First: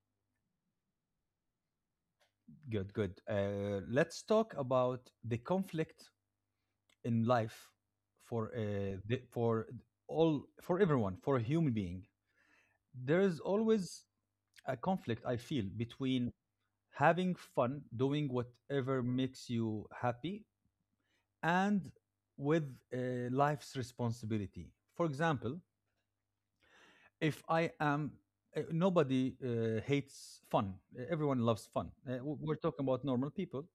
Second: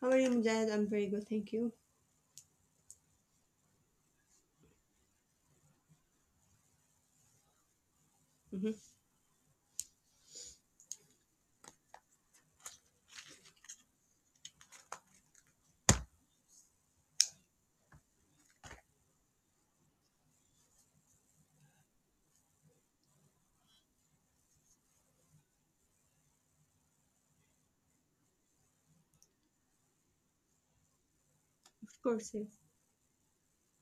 How are you, Mujahid? I'm very good, thank you. Good, good. Let's talk about the conflict in life for Hmm. uh, the, for for everyone, for a human being. There is always a conflict I feel between having fun, doing whatever makes you happy, and with life's responsibility. For example, if I am nobody hates fun. Everyone loves Of fun. Uh, course, w- yes. we're talking about normal people.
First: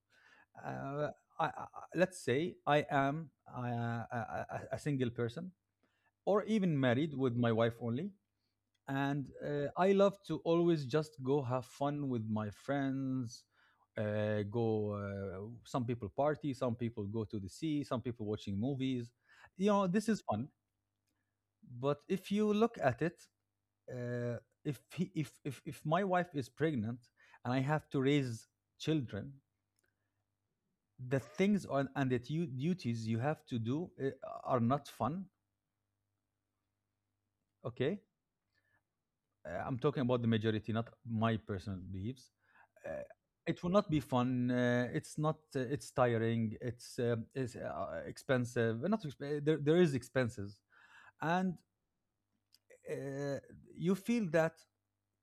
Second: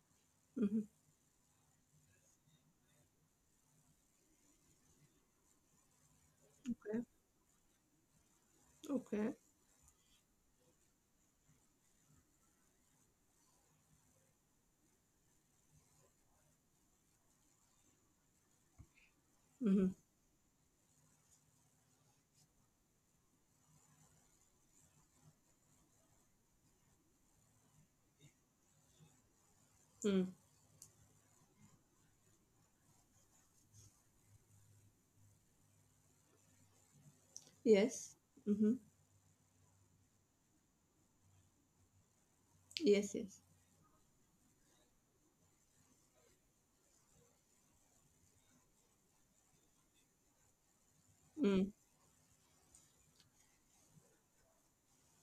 Hmm. Uh, I, I, let's say I am a single person, or even Okay, married with my wife only, and okay. I love to always just go have fun with my friends. Go. Some people party. Some people go to the sea. Some people watching movies. Hmm. This is fun. But if you look at it, uh, if he, if my wife is pregnant and I have to raise children, Mm. the things on and duties you have to do are not fun. Okay, Yes. Hmm. I'm talking about the majority, not my personal beliefs. Uh, Yes, yes. it will not be fun. It's not. It's tiring. It's expensive. Not exp- there. There is expenses, and Mm. uh, you feel that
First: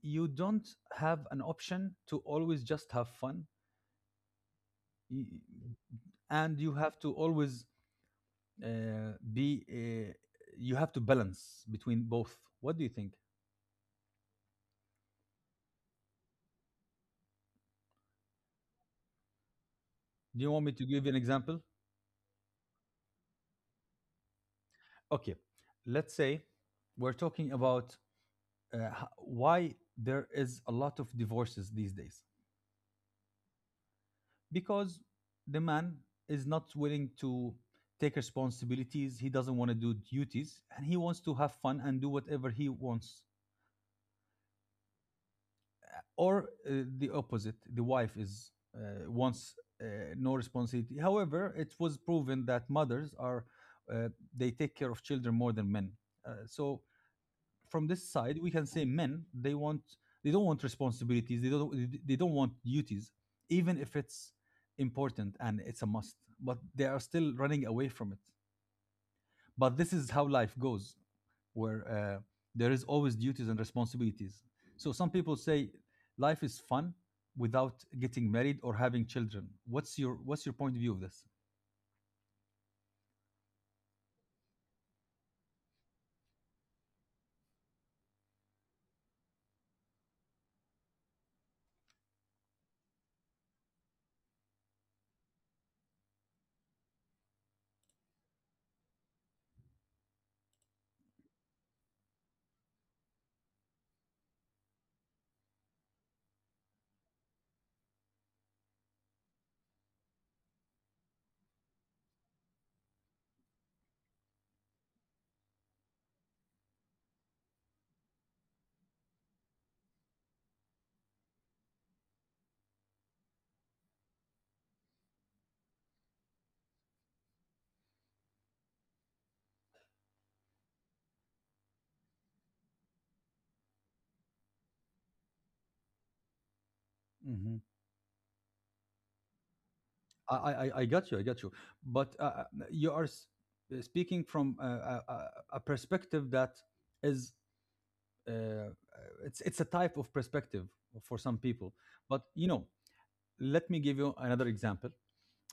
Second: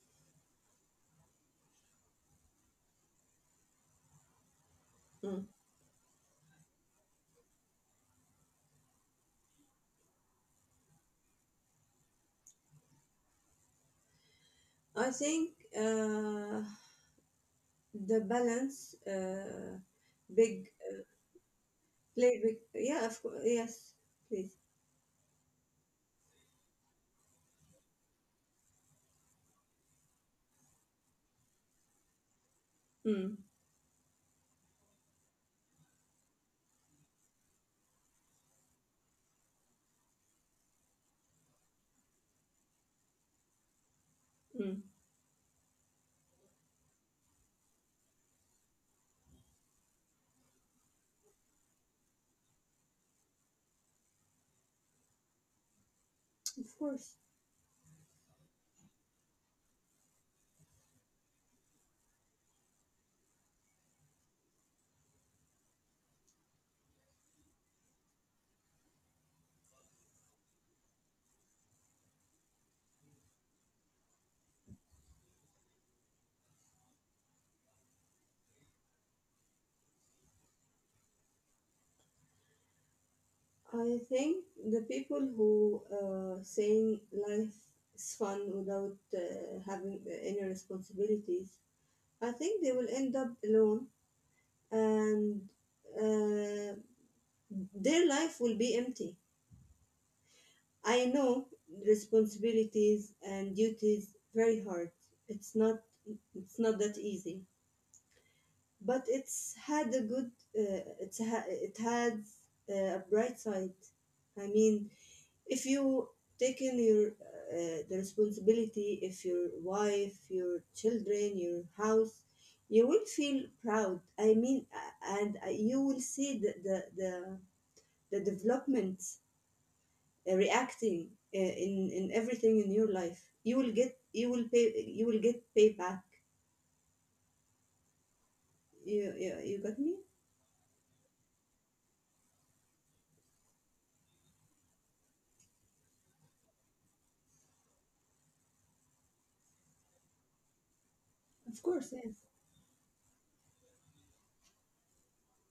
you don't have an option to always just have fun. Y- Mm. and you have to always uh, be you have to balance between both. What do you think? I think uh, the balance, Do you want big me to give you an example? play, big yeah, of course, yes, please. Okay, let's say we're talking about why there is a lot of divorces these days. Mm. Because the man is not willing to take responsibilities, he doesn't want to do duties, and he wants to have fun and do whatever he wants. Mm. Or the opposite: the wife is wants uh, no responsibility. However, it was proven that mothers are uh, they take care of children more than men, Of so course. from this side we can say men they don't want responsibilities, they don't want duties even if it's important and it's a must, but they are still running away from it. But this is how life goes, where there is always duties and responsibilities. So some people say life is fun without getting married or having children. What's your point of view of this? I think the people who saying life is fun without having any responsibilities, I think they will end up alone and uh, their life will be empty. I know responsibilities and duties very hard. It's not it's not that easy, but it's had a good it has a bright side. I mean, if you take in your the responsibility, if your wife, your children, your house, you will feel proud. I mean, and you will see the development reacting in everything in your life, you will get, you will pay, you will get payback. hmm You got me? I got you. I got you. But you are speaking from a perspective that is it's a type of perspective for some Of people. course, yes. But let me give you another example.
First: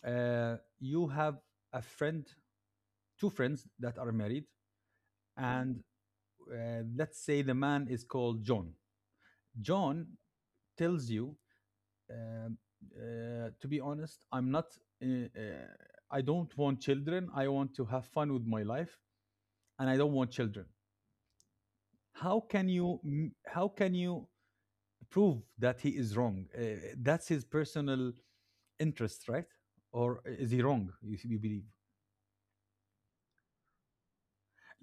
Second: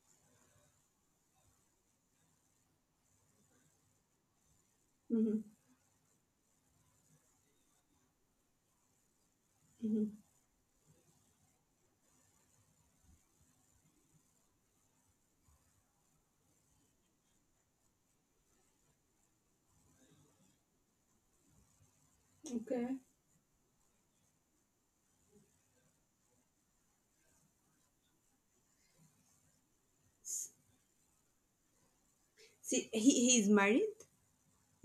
You have a friend, two friends that are married, Mm-hmm. and let's say the man is called John. John Mm-hmm. tells you, um, to be honest, I'm not. Uh, uh, I don't want children. I want to have fun with my life, and I don't want children. How can Okay. you? How can you prove that he is wrong? That's his personal interest, right? Or S- is he wrong? You believe? see, he's married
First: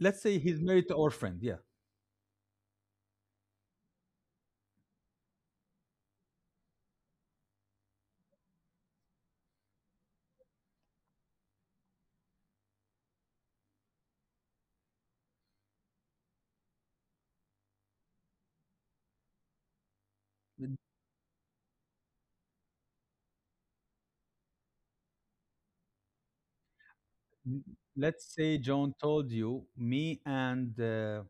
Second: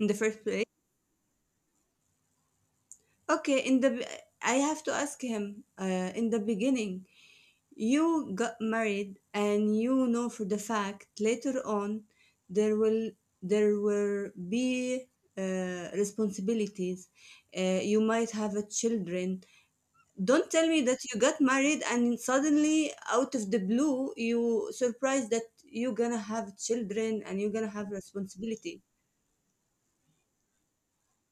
in the say first he's place. married to our friend. Yeah. Okay, I have to ask him in the beginning. You got married, and you know for the fact later on there will there will be responsibilities. You might have a children. Don't tell me that you got married and suddenly out of the blue you surprised that you're gonna have children and you're gonna have Let's say responsibility. John told you, me and uh, uh,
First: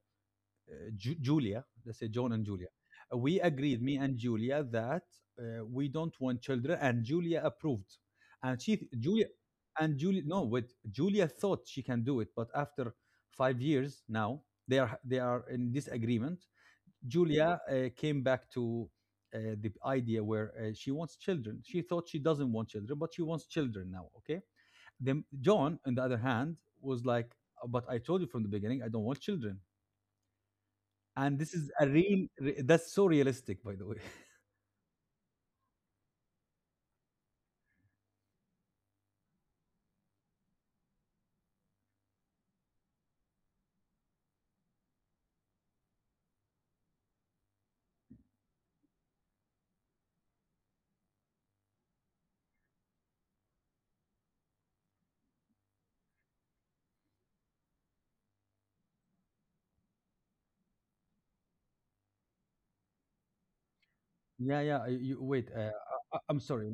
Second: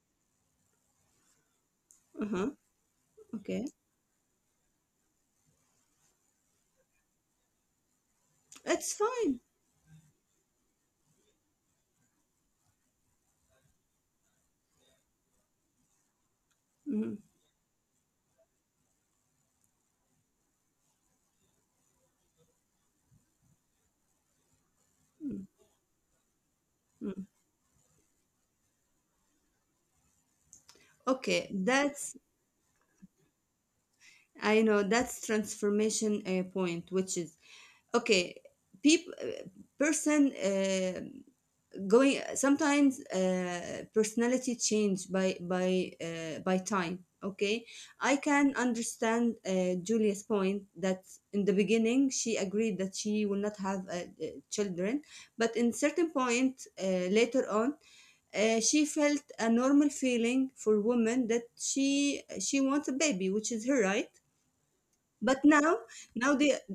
Ju- Julia, let's say John and Uh-huh. Julia, we Okay, agreed, me and Julia, that we don't want children, and Julia approved. And she, that's Julia, fine. and Julia, no, wait, Julia thought she can do it, but after 5 years now, they are in disagreement. Mhm. Julia came back to the idea where she wants children. She thought she doesn't want children, but she wants children now. Okay. Then John, on the other hand, was Mm. like, "But I told you from the beginning, I don't want children." And Okay, this is a that's... real re That's so realistic, by the way. I know that's transformation point, which is okay. People, person going sometimes personality change by time. Okay, I can understand Julia's point that in the beginning she agreed that she will not have children, but in certain point later on she felt a normal feeling for women that she wants a baby, which is her right. Yeah, yeah. You, But wait, now, now I'm they... sorry.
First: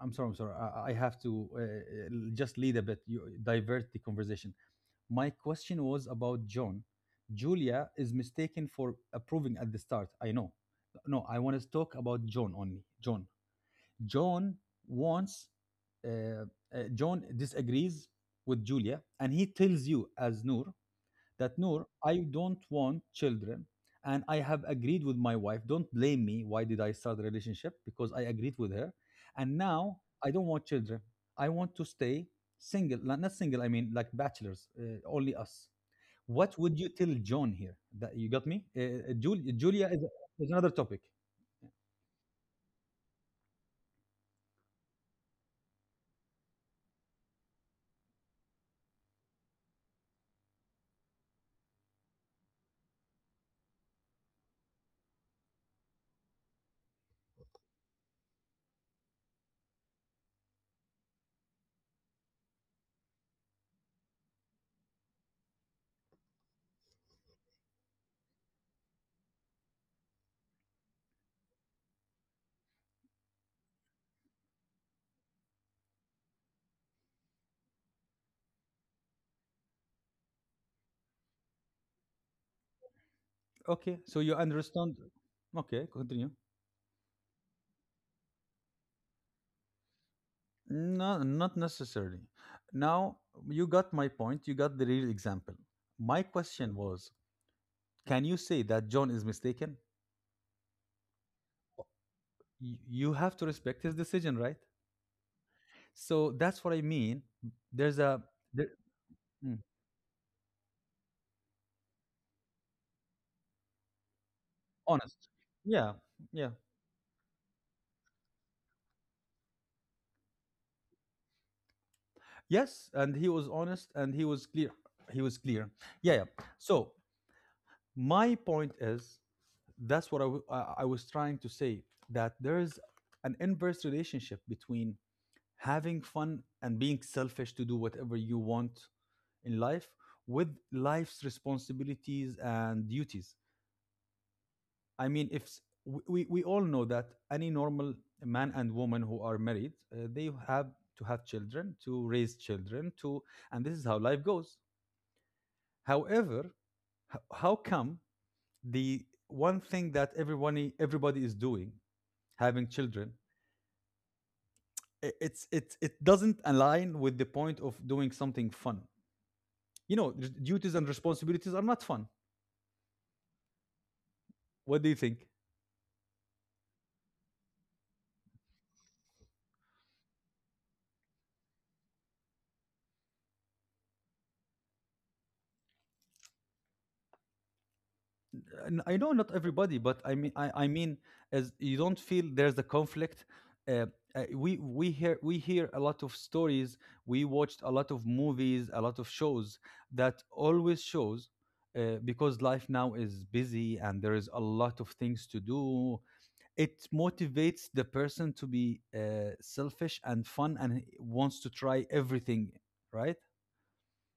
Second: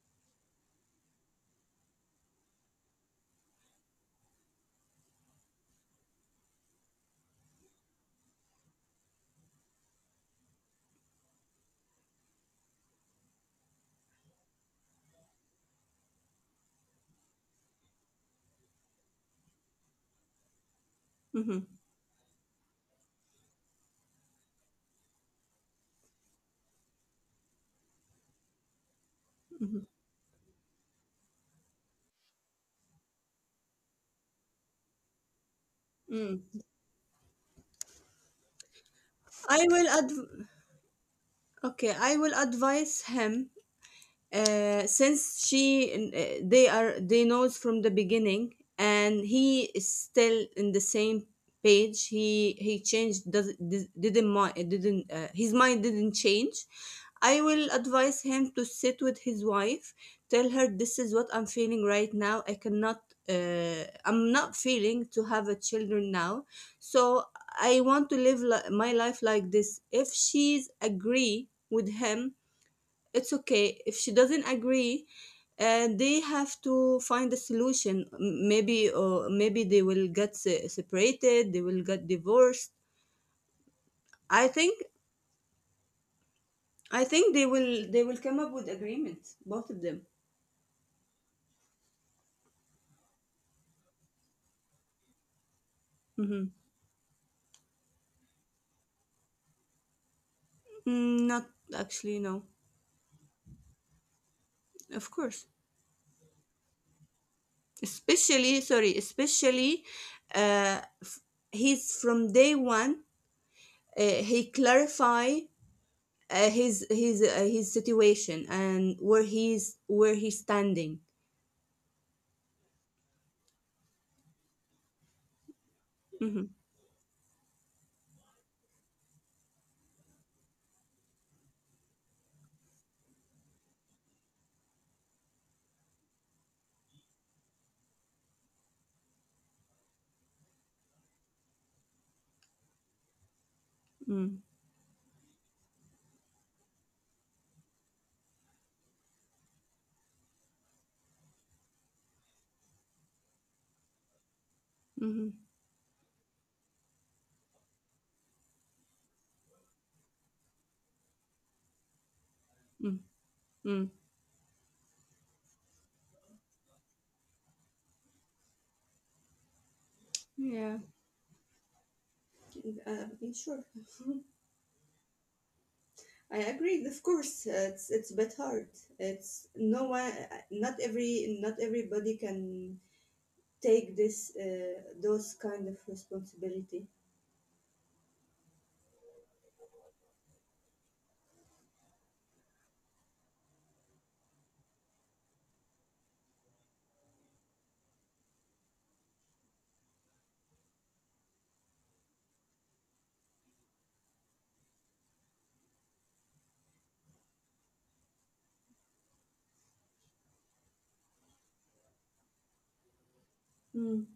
I'm sorry. I'm sorry. I have to just lead a bit. You divert the conversation. My question was about John. Julia is mistaken for approving at the start. I know. No, I want to talk about John only. John. John wants. Uh, uh, John disagrees with Julia, and he tells you as Noor that Mhm. Noor, I don't want children. And I have agreed with my wife. Don't blame me. Why did I start the relationship? Because I agreed with her. And Mhm. now I don't want children. I want to stay single. Not single, I mean like bachelors, only us. What Mm. would you tell John here? That you got me? I Julia will is, adv- is another topic. okay. I will advise him since she they knows from the beginning, and he is still in the same page. He changed, does, didn't mind, didn't his mind didn't change. I will advise him to sit with his wife, tell her this is what I'm feeling right now. I cannot, I'm not feeling to have a children now. So I want to my life like this. If she's agree with him, it's okay. If she doesn't agree, they have to find a solution. Maybe, or maybe they will get separated, they will get divorced. Okay, so you i think understand. Okay, continue. i think they will come up with agreement, both of them. No, not necessarily. Now, you got my point. You got the real example. My Hmm. question was, can you say that John is mistaken? Mm, not actually no. You have to respect his decision, right? Of course. So that's what I mean. There's a Especially, there, sorry, mm, especially uh, f- he's from day one. He honest. clarify Yeah, uh, yeah. his his uh, his situation and where he's standing. Yes, and he was honest and he was clear. He was clear. Yeah, yeah. Mhm. So my point is that's what I was trying to say, that there is an inverse relationship between having fun and being selfish to do whatever you want in life with life's responsibilities and duties. Mm. I mean, if we all know that any normal man and woman who are married, they have to have children, to raise children to, and this is how life goes. Mhm. However, how come the one thing that everyone everybody is doing, having Mm. children, Mm. it doesn't align with the point of doing something fun? You know, r- Duties Yeah. and responsibilities are not fun. Yeah, sure, What do you think? I agree. Of course, it's a bit hard. It's no one, not everybody can take this those kind of responsibility. And I know not everybody, but I mean, I mean, as you don't feel there's a conflict. Uh, we hear a lot of stories. We watched a lot of movies, a lot of shows that always shows because life now is busy and there is a lot of things to do, it motivates the person to be selfish and fun and wants to try everything, right? Mm.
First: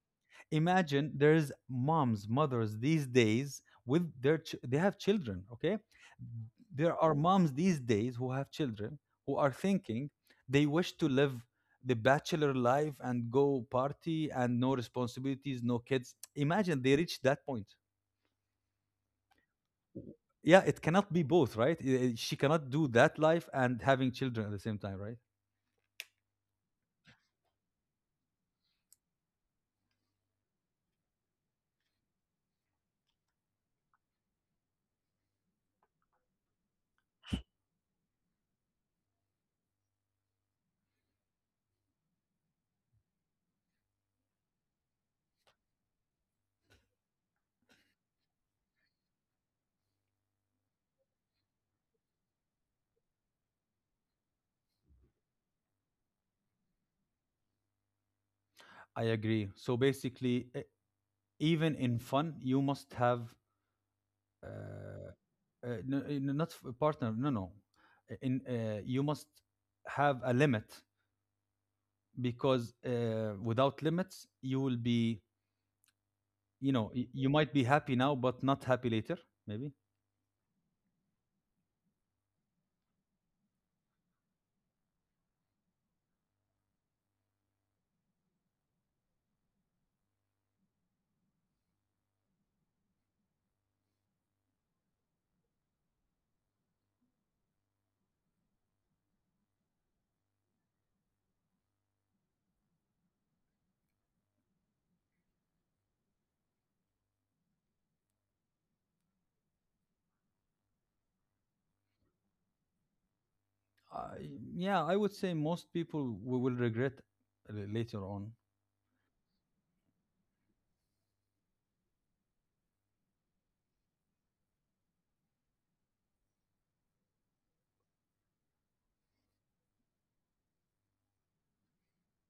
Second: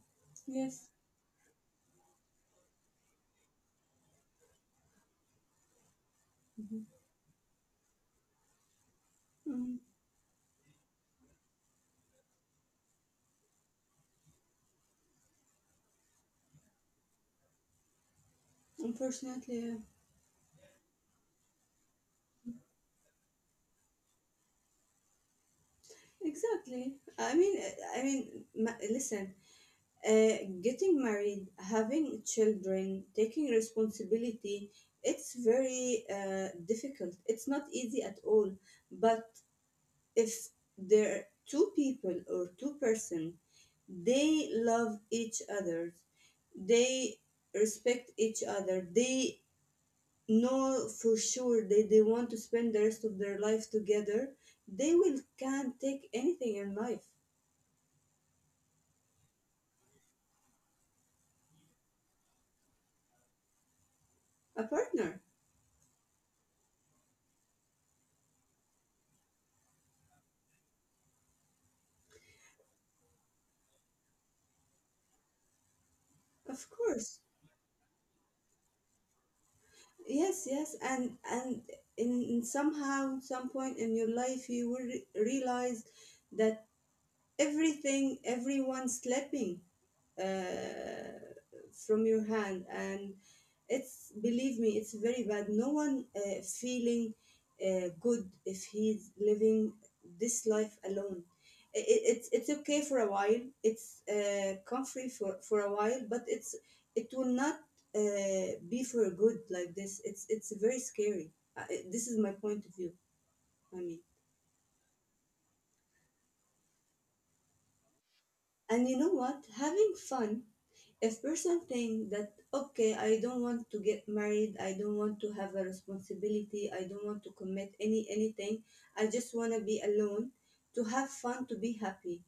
Yes. Imagine there's moms mothers these days with they have children. Okay, there are moms these days who have children who are Mm. thinking they wish to live the bachelor life and go party and no responsibilities, no kids. Imagine they reach that point. Unfortunately, yeah. Yeah, it cannot be both, right? She cannot do that life and having children at the same time, right? Exactly. I mean, listen. Uh, Getting married, having children, taking responsibility, it's very difficult. It's not easy at all. But if there are two people or two-person, they love each other, they respect each other, they know for sure they want to spend the rest of their life together, they will can't take anything in life. I agree. So basically, even in fun, you must have uh, A partner, uh, not a partner. No, no. Eh, In you must have a limit, because without limits, you will be. of course. You might be happy now, but not happy later. Maybe. Yes, yes, and in somehow some point in your life you will realize that everything everyone's sleeping uh, from your hand, and it's, believe me, it's very bad. No one feeling good if he's living this life alone. It's okay for a while. It's comfy for a while, but it will not be for good like this. It's very scary. This is my point of view, I mean. I yeah, I would say most people we will regret later on. And you know what? Having fun, if person think that, okay, I don't want to get married, I don't want to have a responsibility, I don't want to commit anything, I just want to be alone, to have fun, to be happy.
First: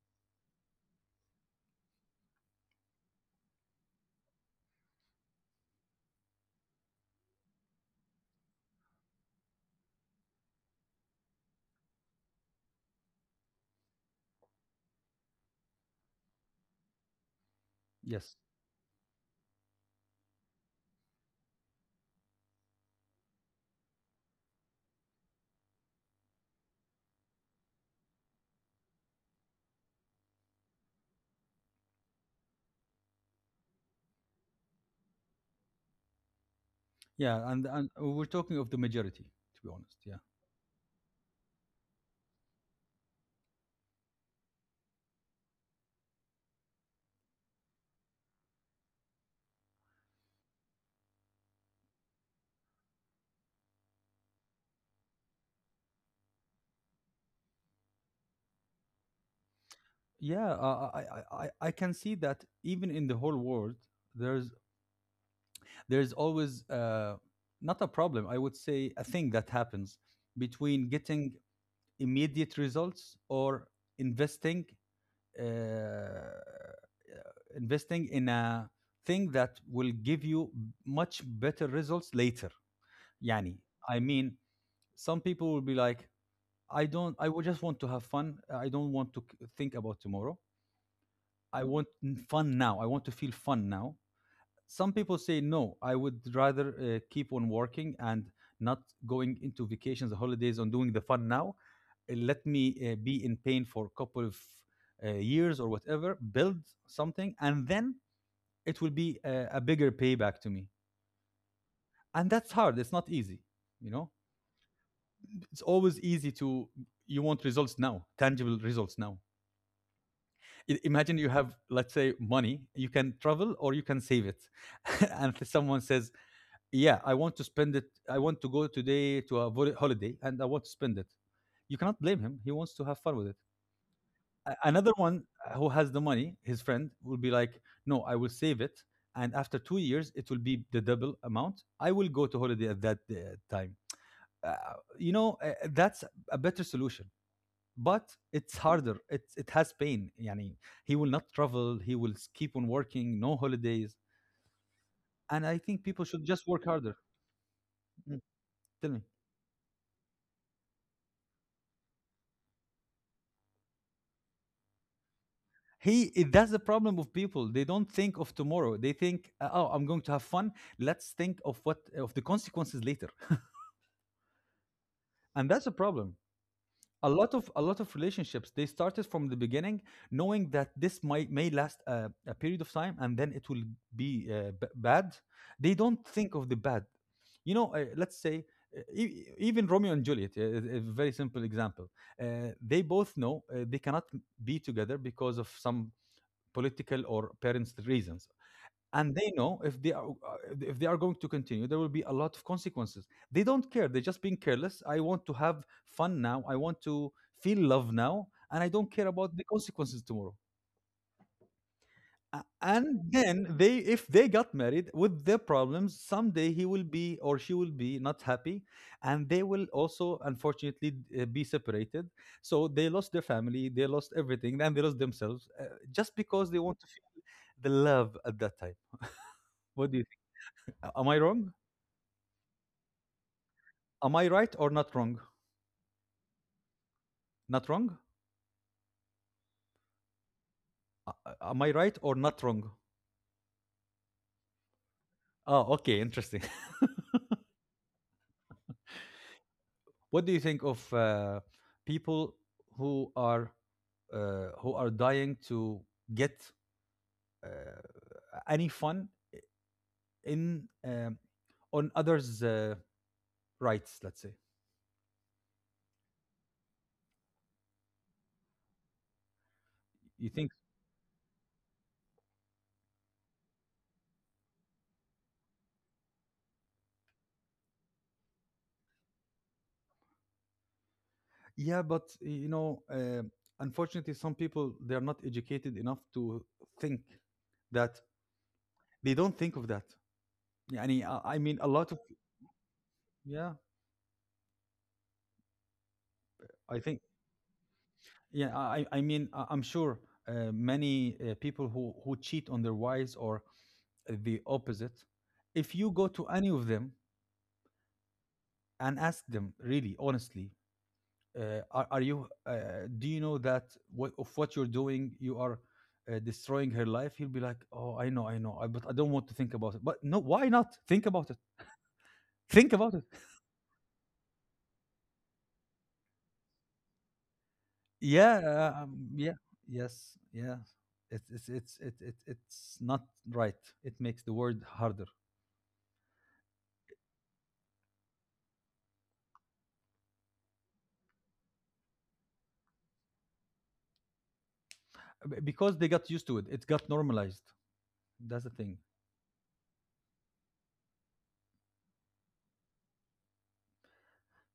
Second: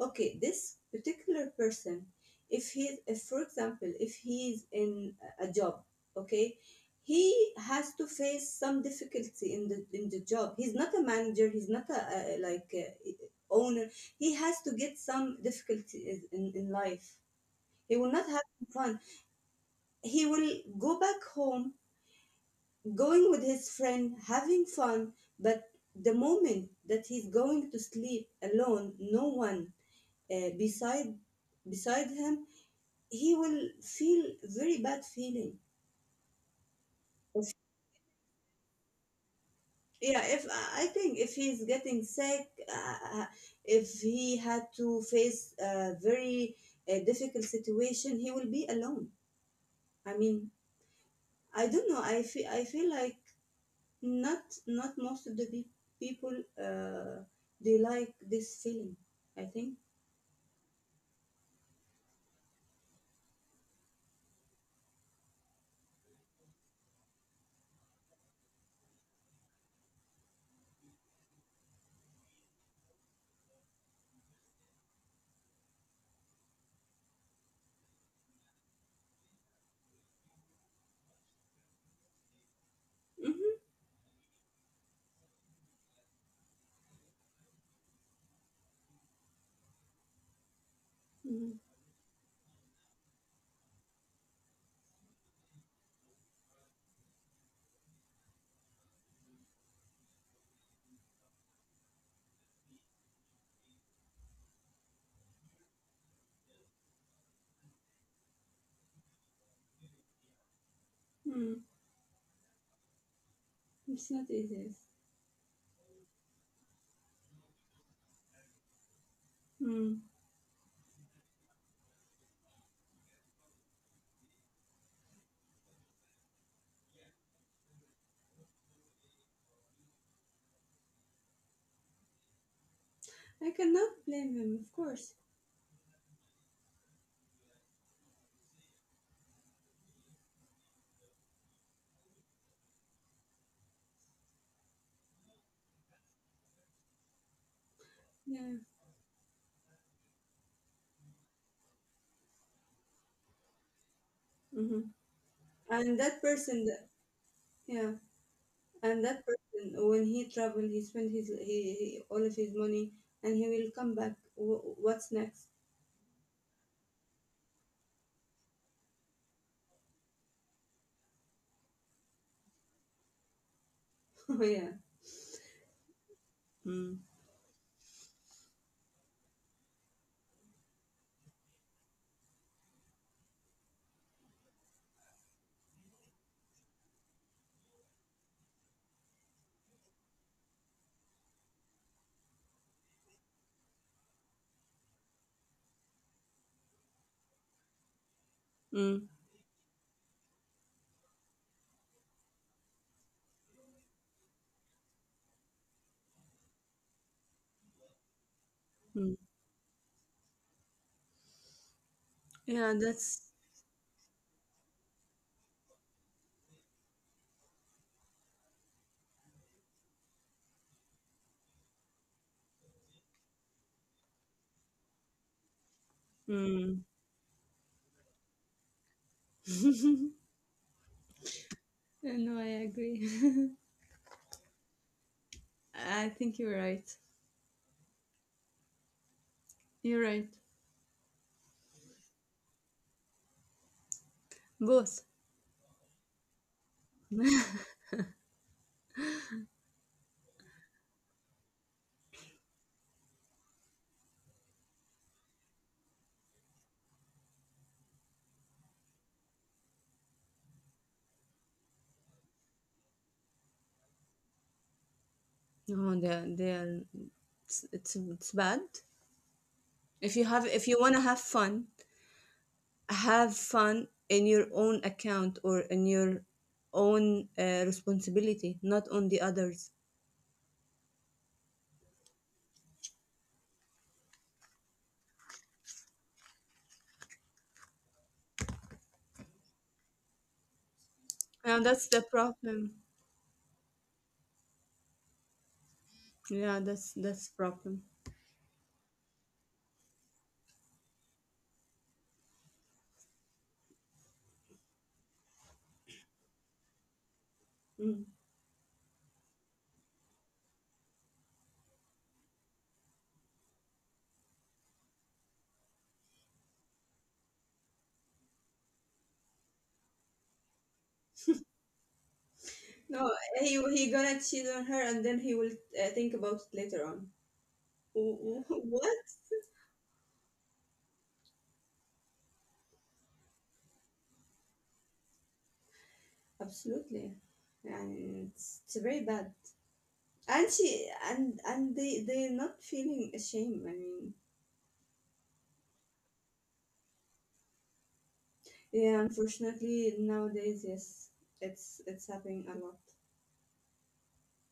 Okay, this particular person, if for example, if he is in a job. Okay, he has to face some difficulty in the job. He's not a manager. He's not a like a owner. He has to get some difficulties in life. He will not Yes. have fun. He will go back home, going with his friend, having fun, but the moment that he's going to sleep alone, no one uh, beside beside him, he will feel very bad feeling. Yeah, If- and we're talking of the majority, to be honest. Yeah. yeah, if I think if he's getting sick, uh, if he had to face a very difficult situation, he will be alone. I mean, I don't know. I feel like not not most of the people uh, they like this feeling, I think. Yeah, I can see that even in the whole world, there's there's always not a problem. I would say a thing that happens between getting immediate results or investing uh, investing in a thing that will give you much better results later, yani. Mm-hmm. I mean, some people will be like, I don't, I would just want to have fun, I don't want to think about tomorrow. Mm-hmm. I want fun now, I want to feel fun now. Some people say, no, I would rather keep on working and not going into vacations or holidays on doing the fun now. Let me be in pain for a couple of years or whatever, build something, and then it will be a bigger payback to me. Mm. And that's hard, it's not easy. you know It's not easy. it's always easy to, you want results now, tangible results now. Mm. Imagine you have, let's say, money. You can travel or you can save it. And someone says, yeah, I want to spend it, I want to go today to a holiday, and I want to spend it. You cannot blame him, he wants to have fun with it. I cannot blame him, of Another course. one, who has the money, his friend will be like, no, I will save it, and after 2 years it will be the double amount, I will go to holiday at that time. uh, that's a better solution, but it's Yeah. harder, it has pain, yani. He will not travel, he will keep on working, no holidays. Mm-hmm. And I think And people that should just work person, that, harder. yeah, Mm, Tell me. and that person when he traveled, he spent he all of his money, and he will come back. What's next? That's the problem of people. They don't think of tomorrow. They think, "Oh, I'm going to have fun. Let's think of what of the consequences later." Oh yeah. And that's a problem. Mm. A lot of relationships they started from the beginning, knowing that this might may last a period of time, and then it will be bad. They don't think of the bad. Let's say even Romeo and Juliet, is a very simple example. They both know they cannot be together because of some political or parents reasons, Mm. and they know if they are going to continue there will be a lot of consequences. They don't care, they're just being careless. I want to have fun now, I want to feel love now, and I don't care Mm. about the consequences tomorrow. A- Yeah. and That's... then they, if they got married with their problems, someday he will be or she will be not happy, and they will also unfortunately be separated, so they lost their family, they lost everything, and they lost themselves, just because they want Mm. to feel the love at that time. What do you think? Am I wrong? No, I agree. Am I right or not wrong? I think you're right. Not wrong? You're right. Am I right or not wrong? Both. Oh, okay, interesting. What do you think of people who are who are dying to get uh, any fun in on others' rights? Let's say No, they're it's bad. If you you have think, if you wanna have fun in your own account or in your own responsibility, not on the others. yeah, but you know, unfortunately, some people they are not educated enough to think that, they don't think of that. Yeah, I mean, I mean, a And lot of that's the problem. yeah. Yeah, I think that's problem. yeah, I mean, I'm sure many people who cheat on their wives or the opposite, if you go to any of them Mm. and ask them, really, honestly, are you, do you know that what, of what you're doing, you are destroying her life? He'll be like, oh, I know, I know, I, but I don't want to think about it. But no, why not? Think about it. Think about it. No, he gonna cheat on her, and then he will think about it later on. Yeah, What? Yeah, yes, yeah. It's not right. It makes the word harder. Absolutely. And it's very bad. And she, and they're not feeling ashamed, I mean. Because they got used to it, it got normalized. That's the thing. Yeah, unfortunately nowadays, yes, it's happening a lot.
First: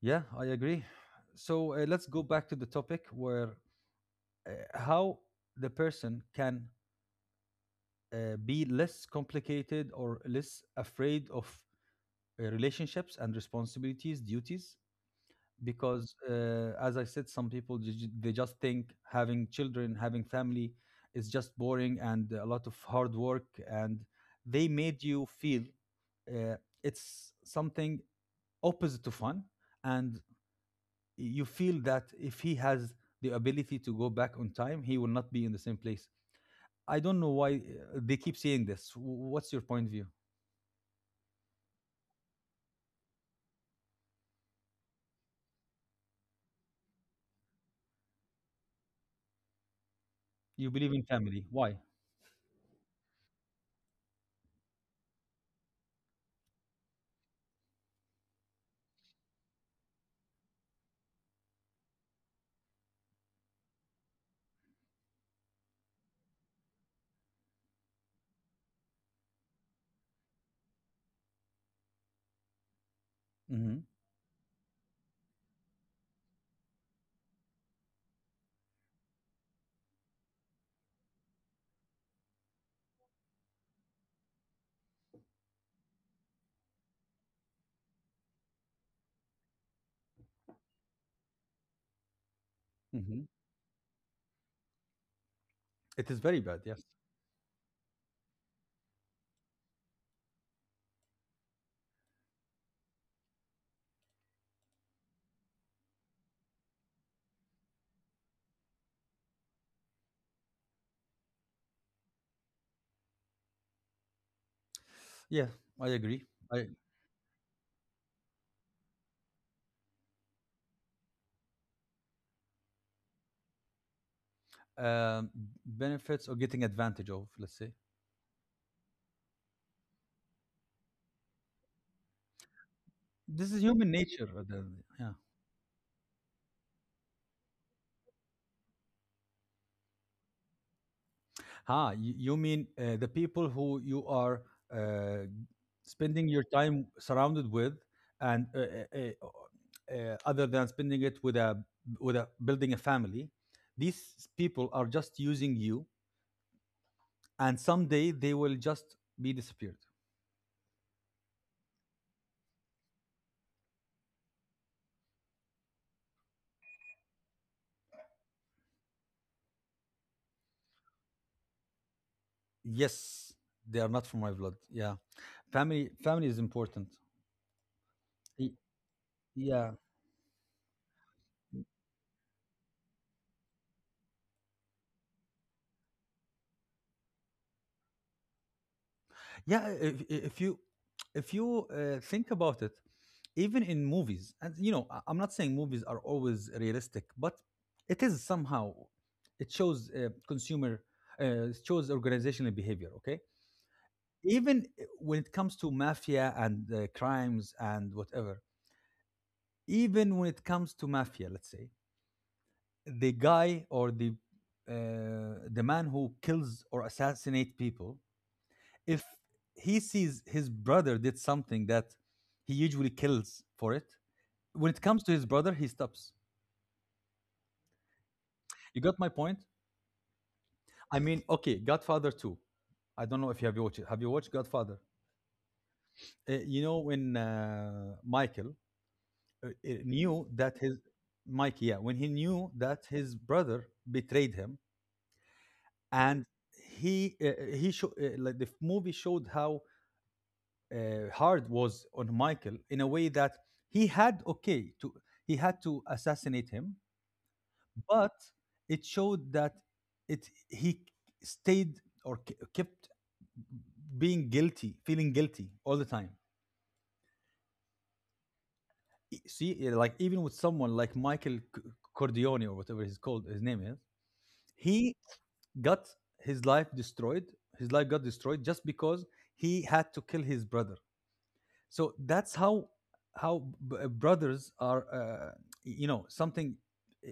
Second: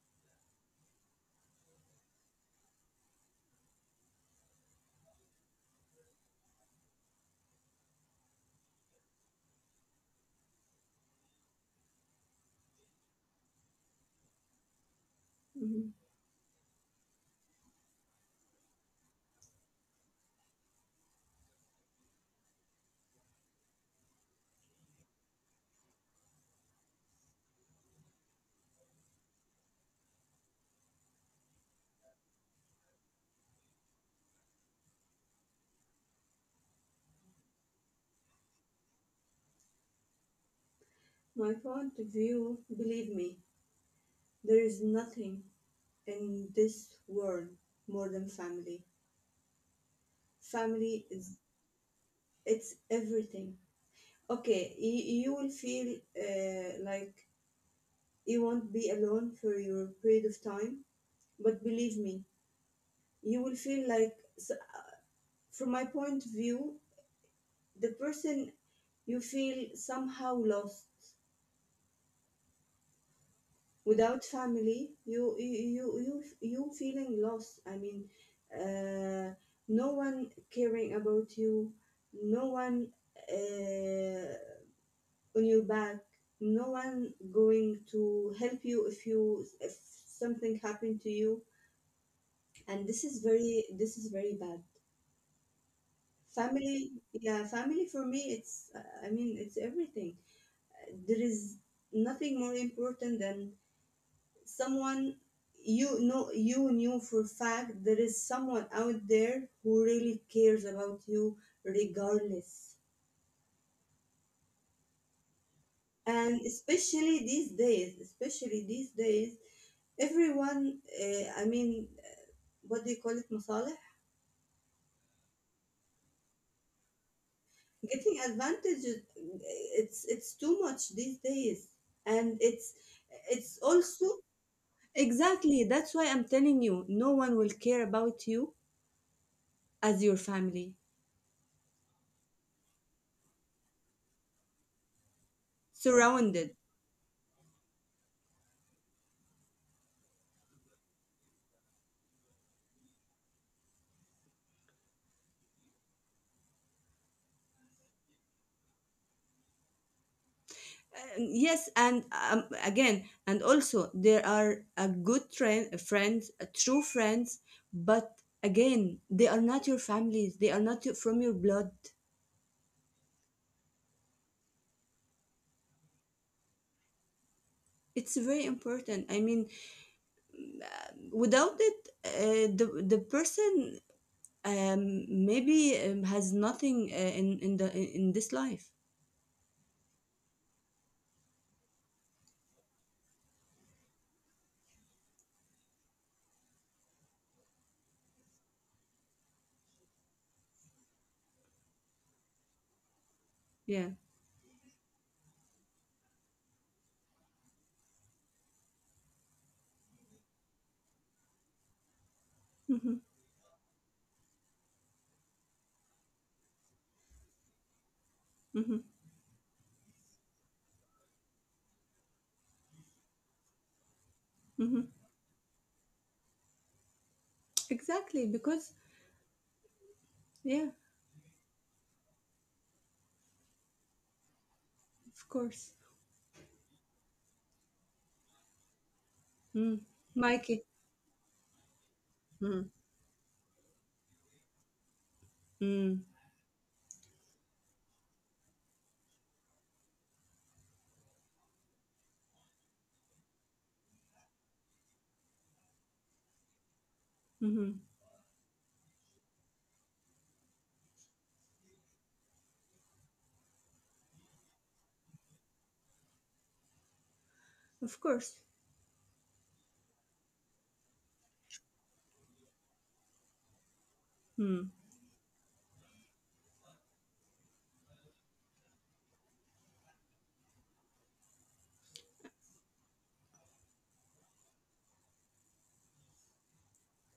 Yeah, I agree. So let's go back to the topic where, uh, how the person can be less complicated or less afraid of relationships and responsibilities, duties. Hmm. Because as I said, some people they just think having children, having family is just boring and a lot of hard work, and they made you feel uh, it's something opposite to fun, and you feel that if he has the ability to go back on time he will not be in the same place. I don't know why they keep saying this. What's your point of view? My point of view, believe me, there is nothing in this world more than family. You believe Family in is, family, why? it's everything. Okay, you will feel like you won't be alone for your period of time. But, believe me, you will feel like so. From my point of view, the person, you feel somehow lost. Hmm. Without family, you feeling lost, I mean. uh, no one caring about you, no one uh, on your back, no one going to help you if something happened to you. And Hmm. This is very bad. It is very bad, Family. yes. Yeah, family, for me, it's I mean, it's everything. There is nothing more important than someone, you know, you knew for a fact there is someone out there who really cares about you, regardless. Yeah, I agree. And i especially these days, especially these days, everyone I mean, what do you call it, masalih. um benefits or getting advantage of, let's say. Getting advantages, it's too much these days. And it's This it's is human also... nature. Yeah. exactly, that's why I'm telling you no one will care about you as your family. Ha, you mean the people who you are uh, spending your Surrounded. time surrounded with, and uh, other than spending it with a, with a, building a family, these people are just using you, and someday they will just be disappeared. And yes, and again, and also there are a good trend friends, a true friends. But again, they are not your families, they are not your, from your blood. Yes, they are not from my blood. Yeah, family is important. It's very Y- important, I mean. Yeah, Without it, the person, maybe, has nothing in this life. Yeah. If you, if you think about it, even in movies, and you know, I'm not saying movies are always realistic, but it is somehow, it shows consumer it shows organizational behavior. Okay, Yeah. even when it comes to mafia and crimes and whatever, even when it comes to mafia, let's say, Hmm. the guy or the man who kills or assassinate people, Hmm. if he sees his brother did something that he usually kills for it, when Hmm. it comes to his brother, he stops. Exactly, because. You got my point? Yeah. I mean, okay, Godfather 2. I don't know if you have watched it. Have you watched Godfather? Of course. You know, when Michael Mm. knew that Mikey. his, Mike, yeah, when he knew Mm. that his brother betrayed him, Mm, and like the movie showed how hard was on Michael in a way that he had okay to he had to assassinate him, mhm. but it showed that it he stayed or kept being guilty, feeling guilty all the time. Of course. See, like even with someone like Michael Cordione or whatever he's called, his name is, Mm. he got his life destroyed. His life got destroyed just because he had to kill his brother. So that's how, brothers are, you know, something uh,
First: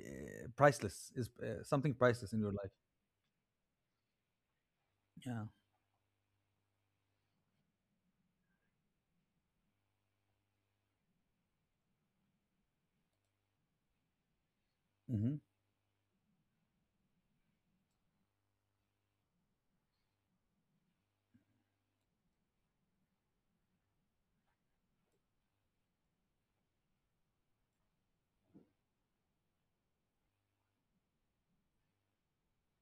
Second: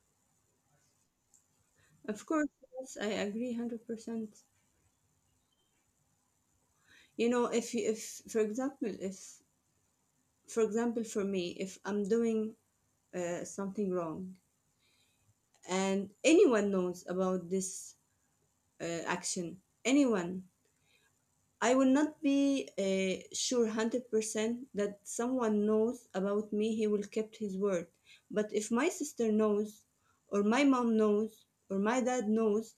priceless is something Of priceless in course, your life. yes, I agree 100%. Yeah. You know, if for example for me, if I'm doing something wrong, Hmm. and anyone knows about this action, anyone. I will not be sure 100% that someone knows about me, he will kept his word. But if my sister knows, or my mom knows, or my dad knows,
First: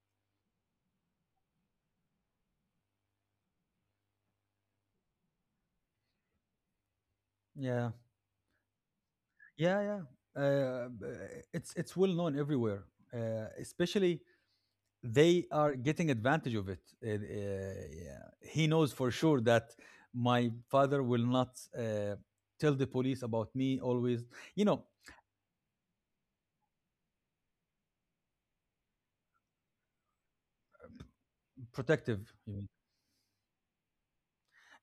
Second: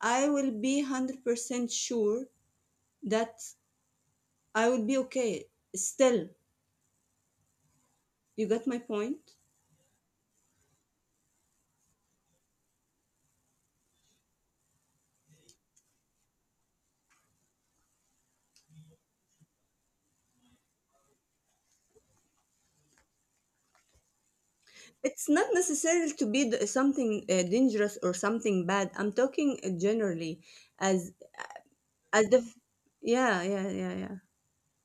I will be 100% sure that I will be okay. Still, Yeah, you got my point? yeah, yeah, it's well known everywhere, especially they are getting advantage of it. Yeah, he knows for sure that my father will not tell the police about me always, you know. It's not necessarily to be something dangerous or something bad. I'm talking generally, as as Protective, the. Yeah, yeah, yeah, yeah.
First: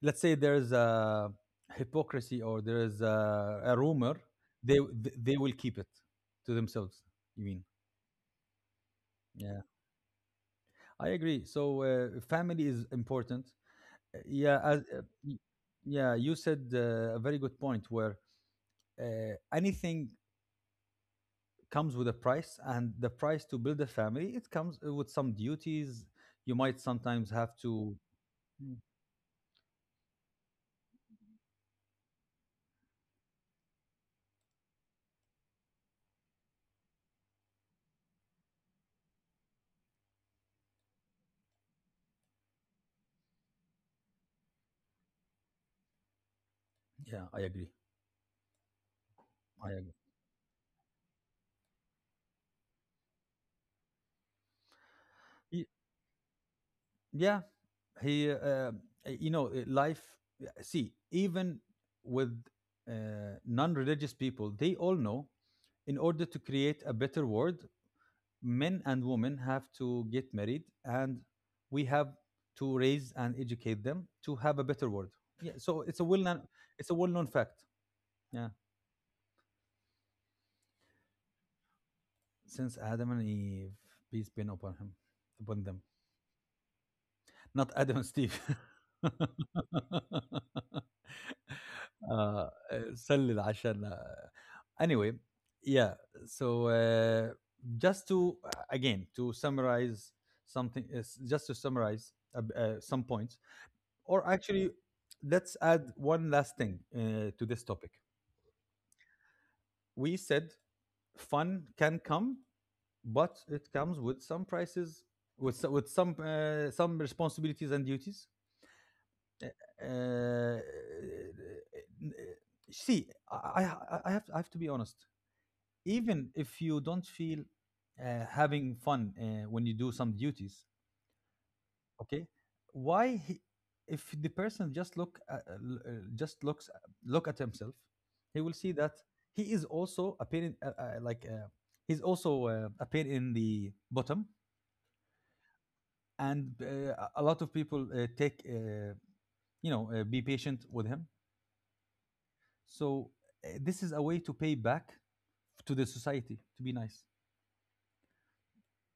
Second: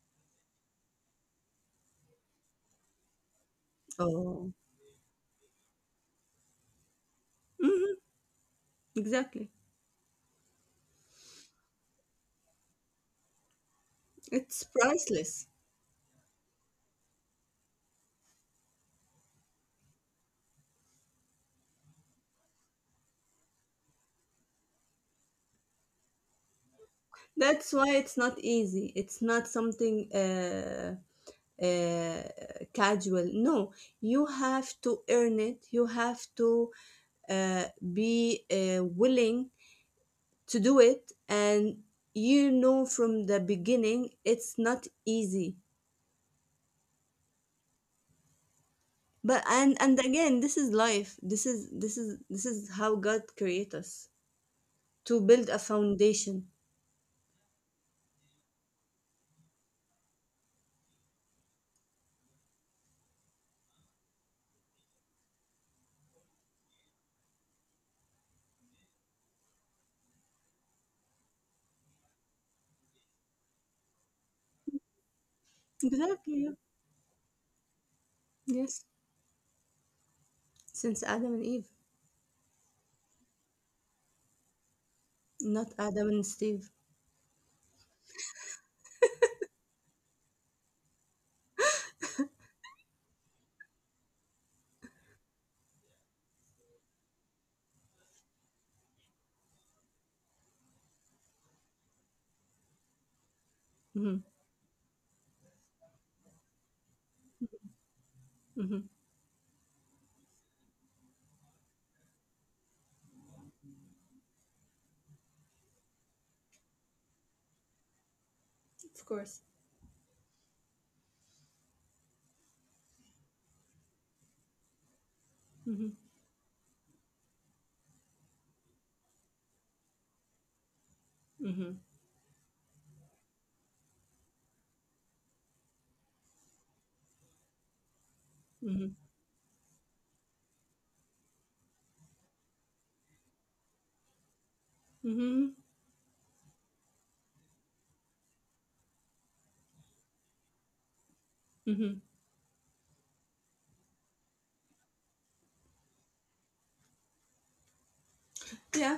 let's say. There's a hypocrisy or there is a rumor, Oh. they they will keep it to themselves, you mean. Hmm, exactly. Yeah, I agree. So family is important. Uh, yeah, It's as, y- priceless. yeah, you said a very good point where uh, anything comes with a price, and the price to build a family, it comes with some duties, you might sometimes have That's why to. it's not Mm. easy. It's not something uh, casual. No, you have to earn it. You have to uh, be willing to do it. And you know from the beginning it's not easy. Yeah, i agree But, i and agree and again, this is life. This is how God created us to build a Y- foundation. yeah, he you know life, see, even with non-religious people, they all know, in order to create a better world, men and women have to get married, and we have to raise and educate them to have a better world. Yeah, so it's a well-known, Exactly. Yeah. it's a well-known fact. Yeah. Yes. Since Adam and Eve, Since Adam and Eve, peace be upon him, upon not them, Adam and Steve. not Adam and Steve. uh, سلل عشان, anyway, yeah. So just to, again, to summarize something, is just to summarize some points, Mm-hmm. or actually, let's add one last thing to this topic. Hmm. We said fun can come, but it comes with some prices, with with some responsibilities and duties. Of course. Uh, uh, uh, uh, uh, uh, See, I have, I have to be honest. Mm-hmm. Even if you don't feel having fun when you do some duties, Mm-hmm. okay, why he, if the person just just looks look at himself, he will see Mm-hmm. that he is also appearing like he's also appearing in the bottom, Mm-hmm. and a lot of people take. You know, be patient with him. Hmm. So this is a way to pay back to the society, to be nice. Yeah.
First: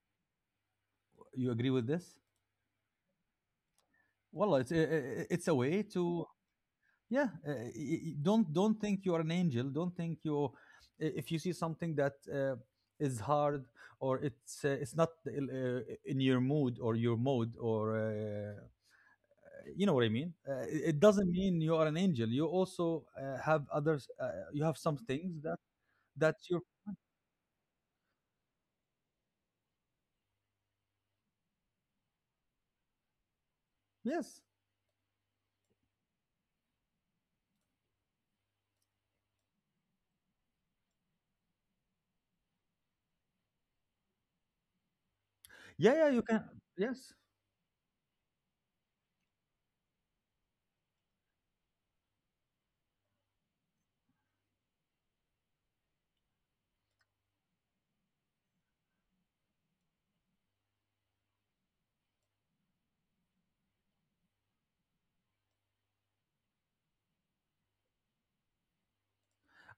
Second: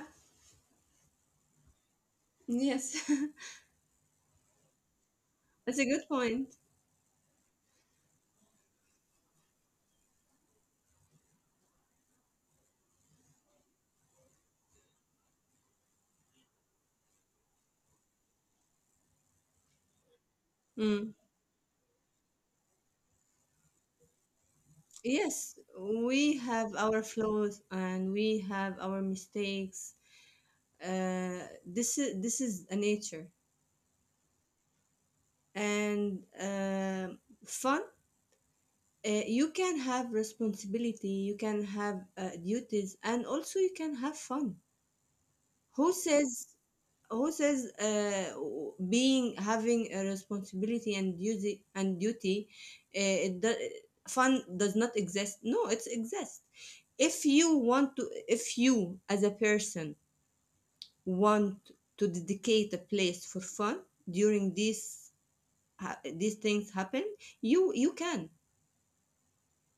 You agree with this? Yes. Well, it's it's a That's way a good to, point. yeah. Don't think you are an angel. Don't think you, if you see something that is hard or it's not in your mood or your mode or you know what I mean. It it Mm. doesn't mean you are an angel. You also have others. You have some things that, Yes, that we your, have our flaws and we have our mistakes. Uh, this is a nature yes, and fun. You can have responsibility. You can have duties, and also you can have fun. yeah, Who yeah, you can, says yes. who says being having a responsibility and duty uh, it do, fun does not exist? No, it exists. If you as a person want to dedicate a place for fun during these things happen, you can.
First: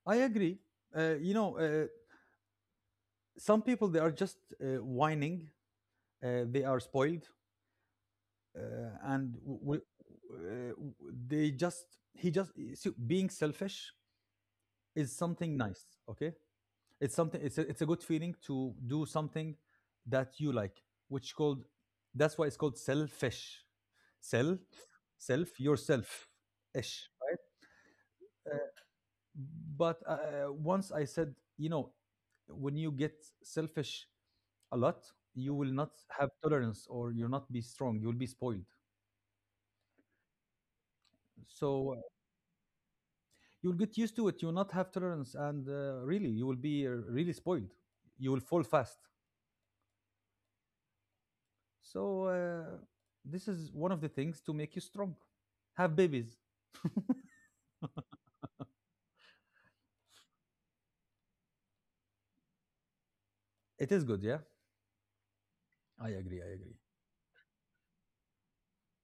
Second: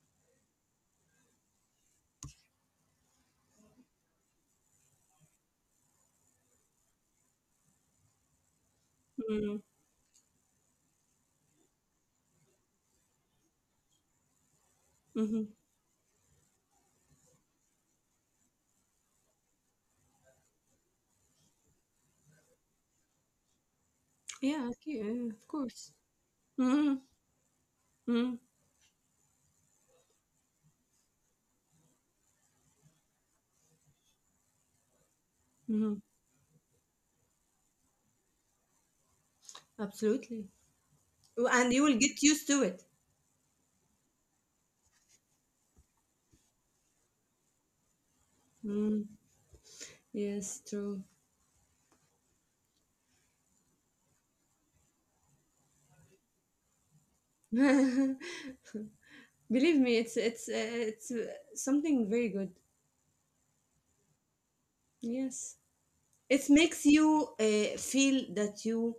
I agree. You know, some people they are just whining. They are spoiled, uh, and Mm. w- w- uh, they just, he just, so being selfish is Mm-hmm. something nice. Okay, it's something. It's a good feeling to do something that you like, which called, that's why it's called selfish. Self, Yeah, okay, yeah, of self course. yourself, Mm-hmm. ish. Mm-hmm. But once I said, you know, when you get selfish a lot, you will not have tolerance, or you'll not be strong, you'll be spoiled. Absolutely. And you So will get used to it. you'll get used to it, you'll not have tolerance, and really you will be really spoiled, you will fall fast. Mm. Yes, true. So this is one of the things to make you strong, have babies. Believe me, it's something very good. It is good, yeah. Yes, I agree, I it agree. makes you feel that you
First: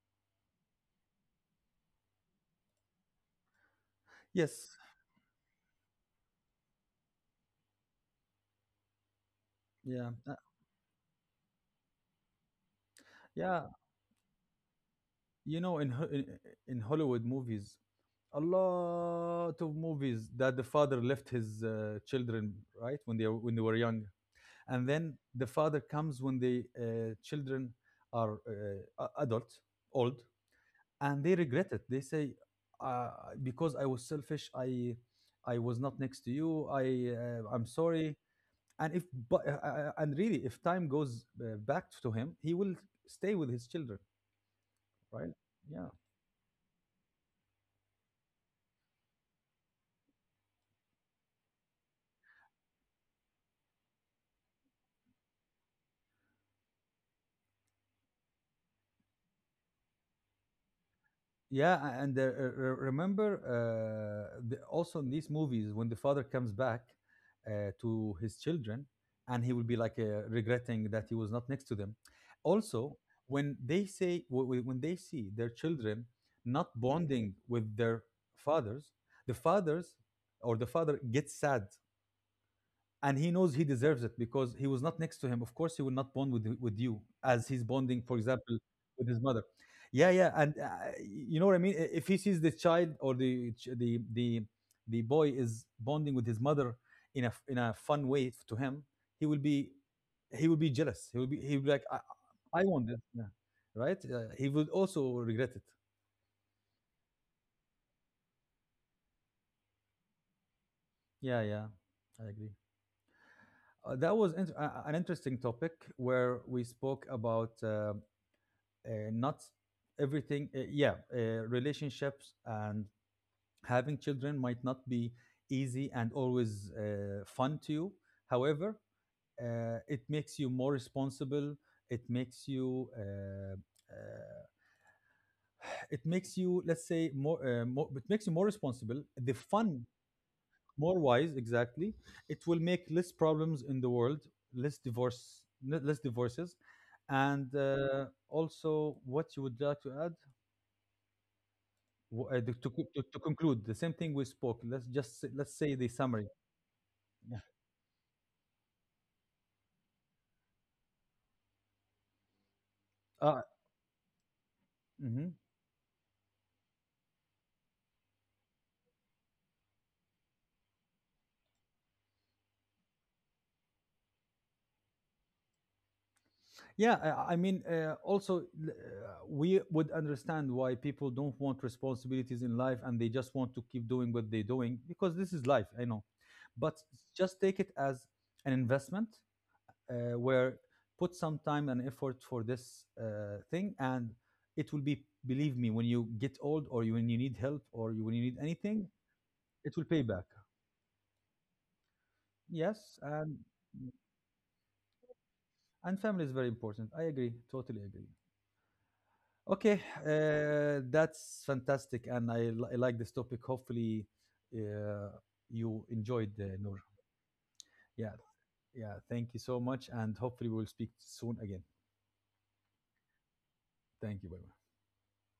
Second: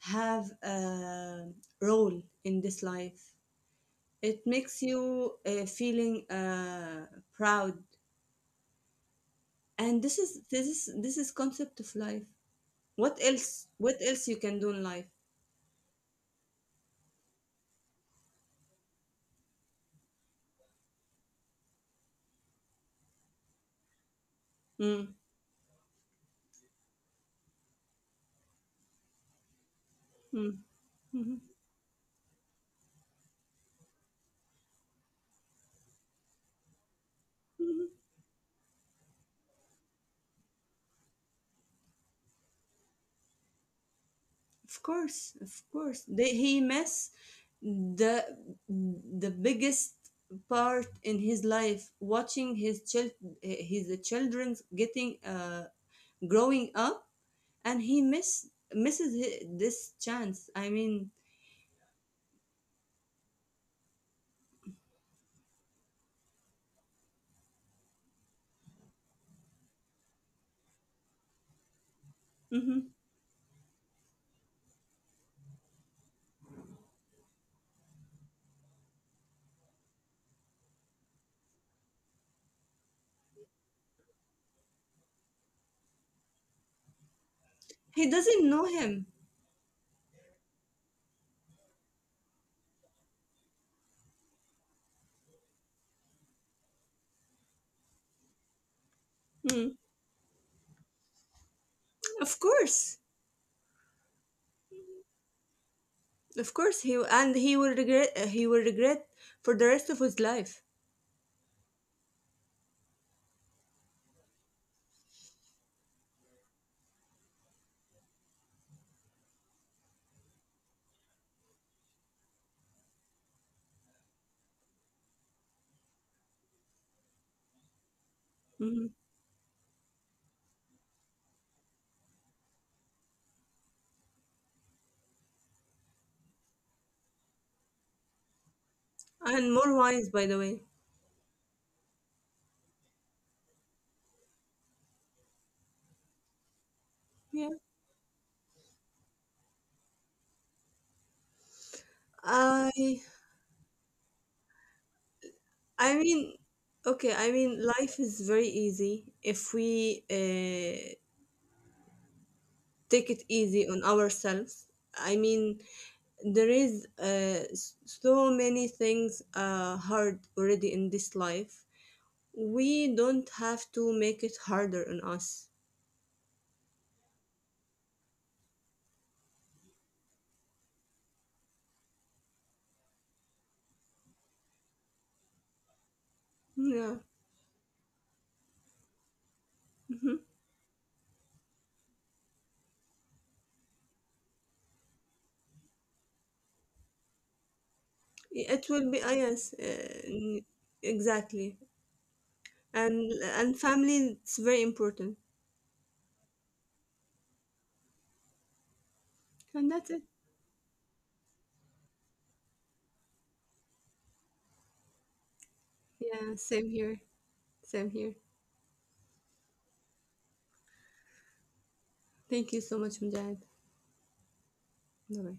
have a role in this life. It Yes, makes you feeling proud, and yeah, this is this is this is concept of life. What yeah. else? What else you can do in life? You know, in Hollywood movies, a lot of movies that the father left his children right when they were young, and Mm. then the father comes when the children are adult, old, Mm. and they regret it. They say, uh, "Because I was selfish, I was not next to you. I, I'm Mhm. sorry." And if, but and really, if time goes back to him, he will stay with his children, Of course, right? of Yeah. course. He missed the the biggest part in his life, watching his children getting growing up, and he misses this chance, I mean. Yeah, remember also in these movies when the father comes back to his children, and he will be like regretting that he was not next to them. Mhm. Also, when they say when they see their children not bonding with their fathers, the fathers or the father gets sad, and he knows he deserves it because he was not next to him. Of course, he will not bond with you as he's bonding, He for doesn't example, know him. with his mother. Yeah, yeah, and you know what I mean. If he sees the child or the boy is bonding with his mother in a in a fun way to him, he will Mm. be, he will be jealous. He will be, he will be like, Of I want course, this, yeah. Right? He would also regret it. of course, he, and he will regret. He will regret for the rest of his life. Yeah, yeah, I agree. That was an interesting topic where we spoke about not everything, relationships and having children might not be easy and always fun to you, however Mhm. It makes you more responsible, it makes you uh, it makes you, let's say, more, it makes you more responsible, the And more fun. wines, by the way. More wise, exactly. It will make less problems in the world, less divorce, less divorces. Yeah. And also what you would like to add. I To conclude, the same thing we spoke. Let's just let's say the I summary. mean, okay, I Yeah. mean, life is very easy if we take it Uh, easy on ourselves. I mhm. mean, there is so many things hard already in this life. We don't have to make it harder on us. Yeah, I mean, we would understand why people don't want responsibilities in life and they just want to keep doing what they're doing because this is life. I know, but Yeah. just take it as an investment, Hmm. Where put some time and effort for this thing, and it will be, believe me, when you get old, or you, when you need help, or you, when you need It anything, will be. Yes, it will pay back. Exactly. Yes, And and family, it's very important. and family is very important. I agree, totally agree. And Okay, that's it. That's fantastic, and I, I like this topic. Hopefully, uh, you enjoyed, Yeah, same Noor. here. Same Yeah, here. yeah. Thank you so much, and hopefully we'll speak soon again. Thank you so much, Mujahid. Thank you. Bye bye. No way.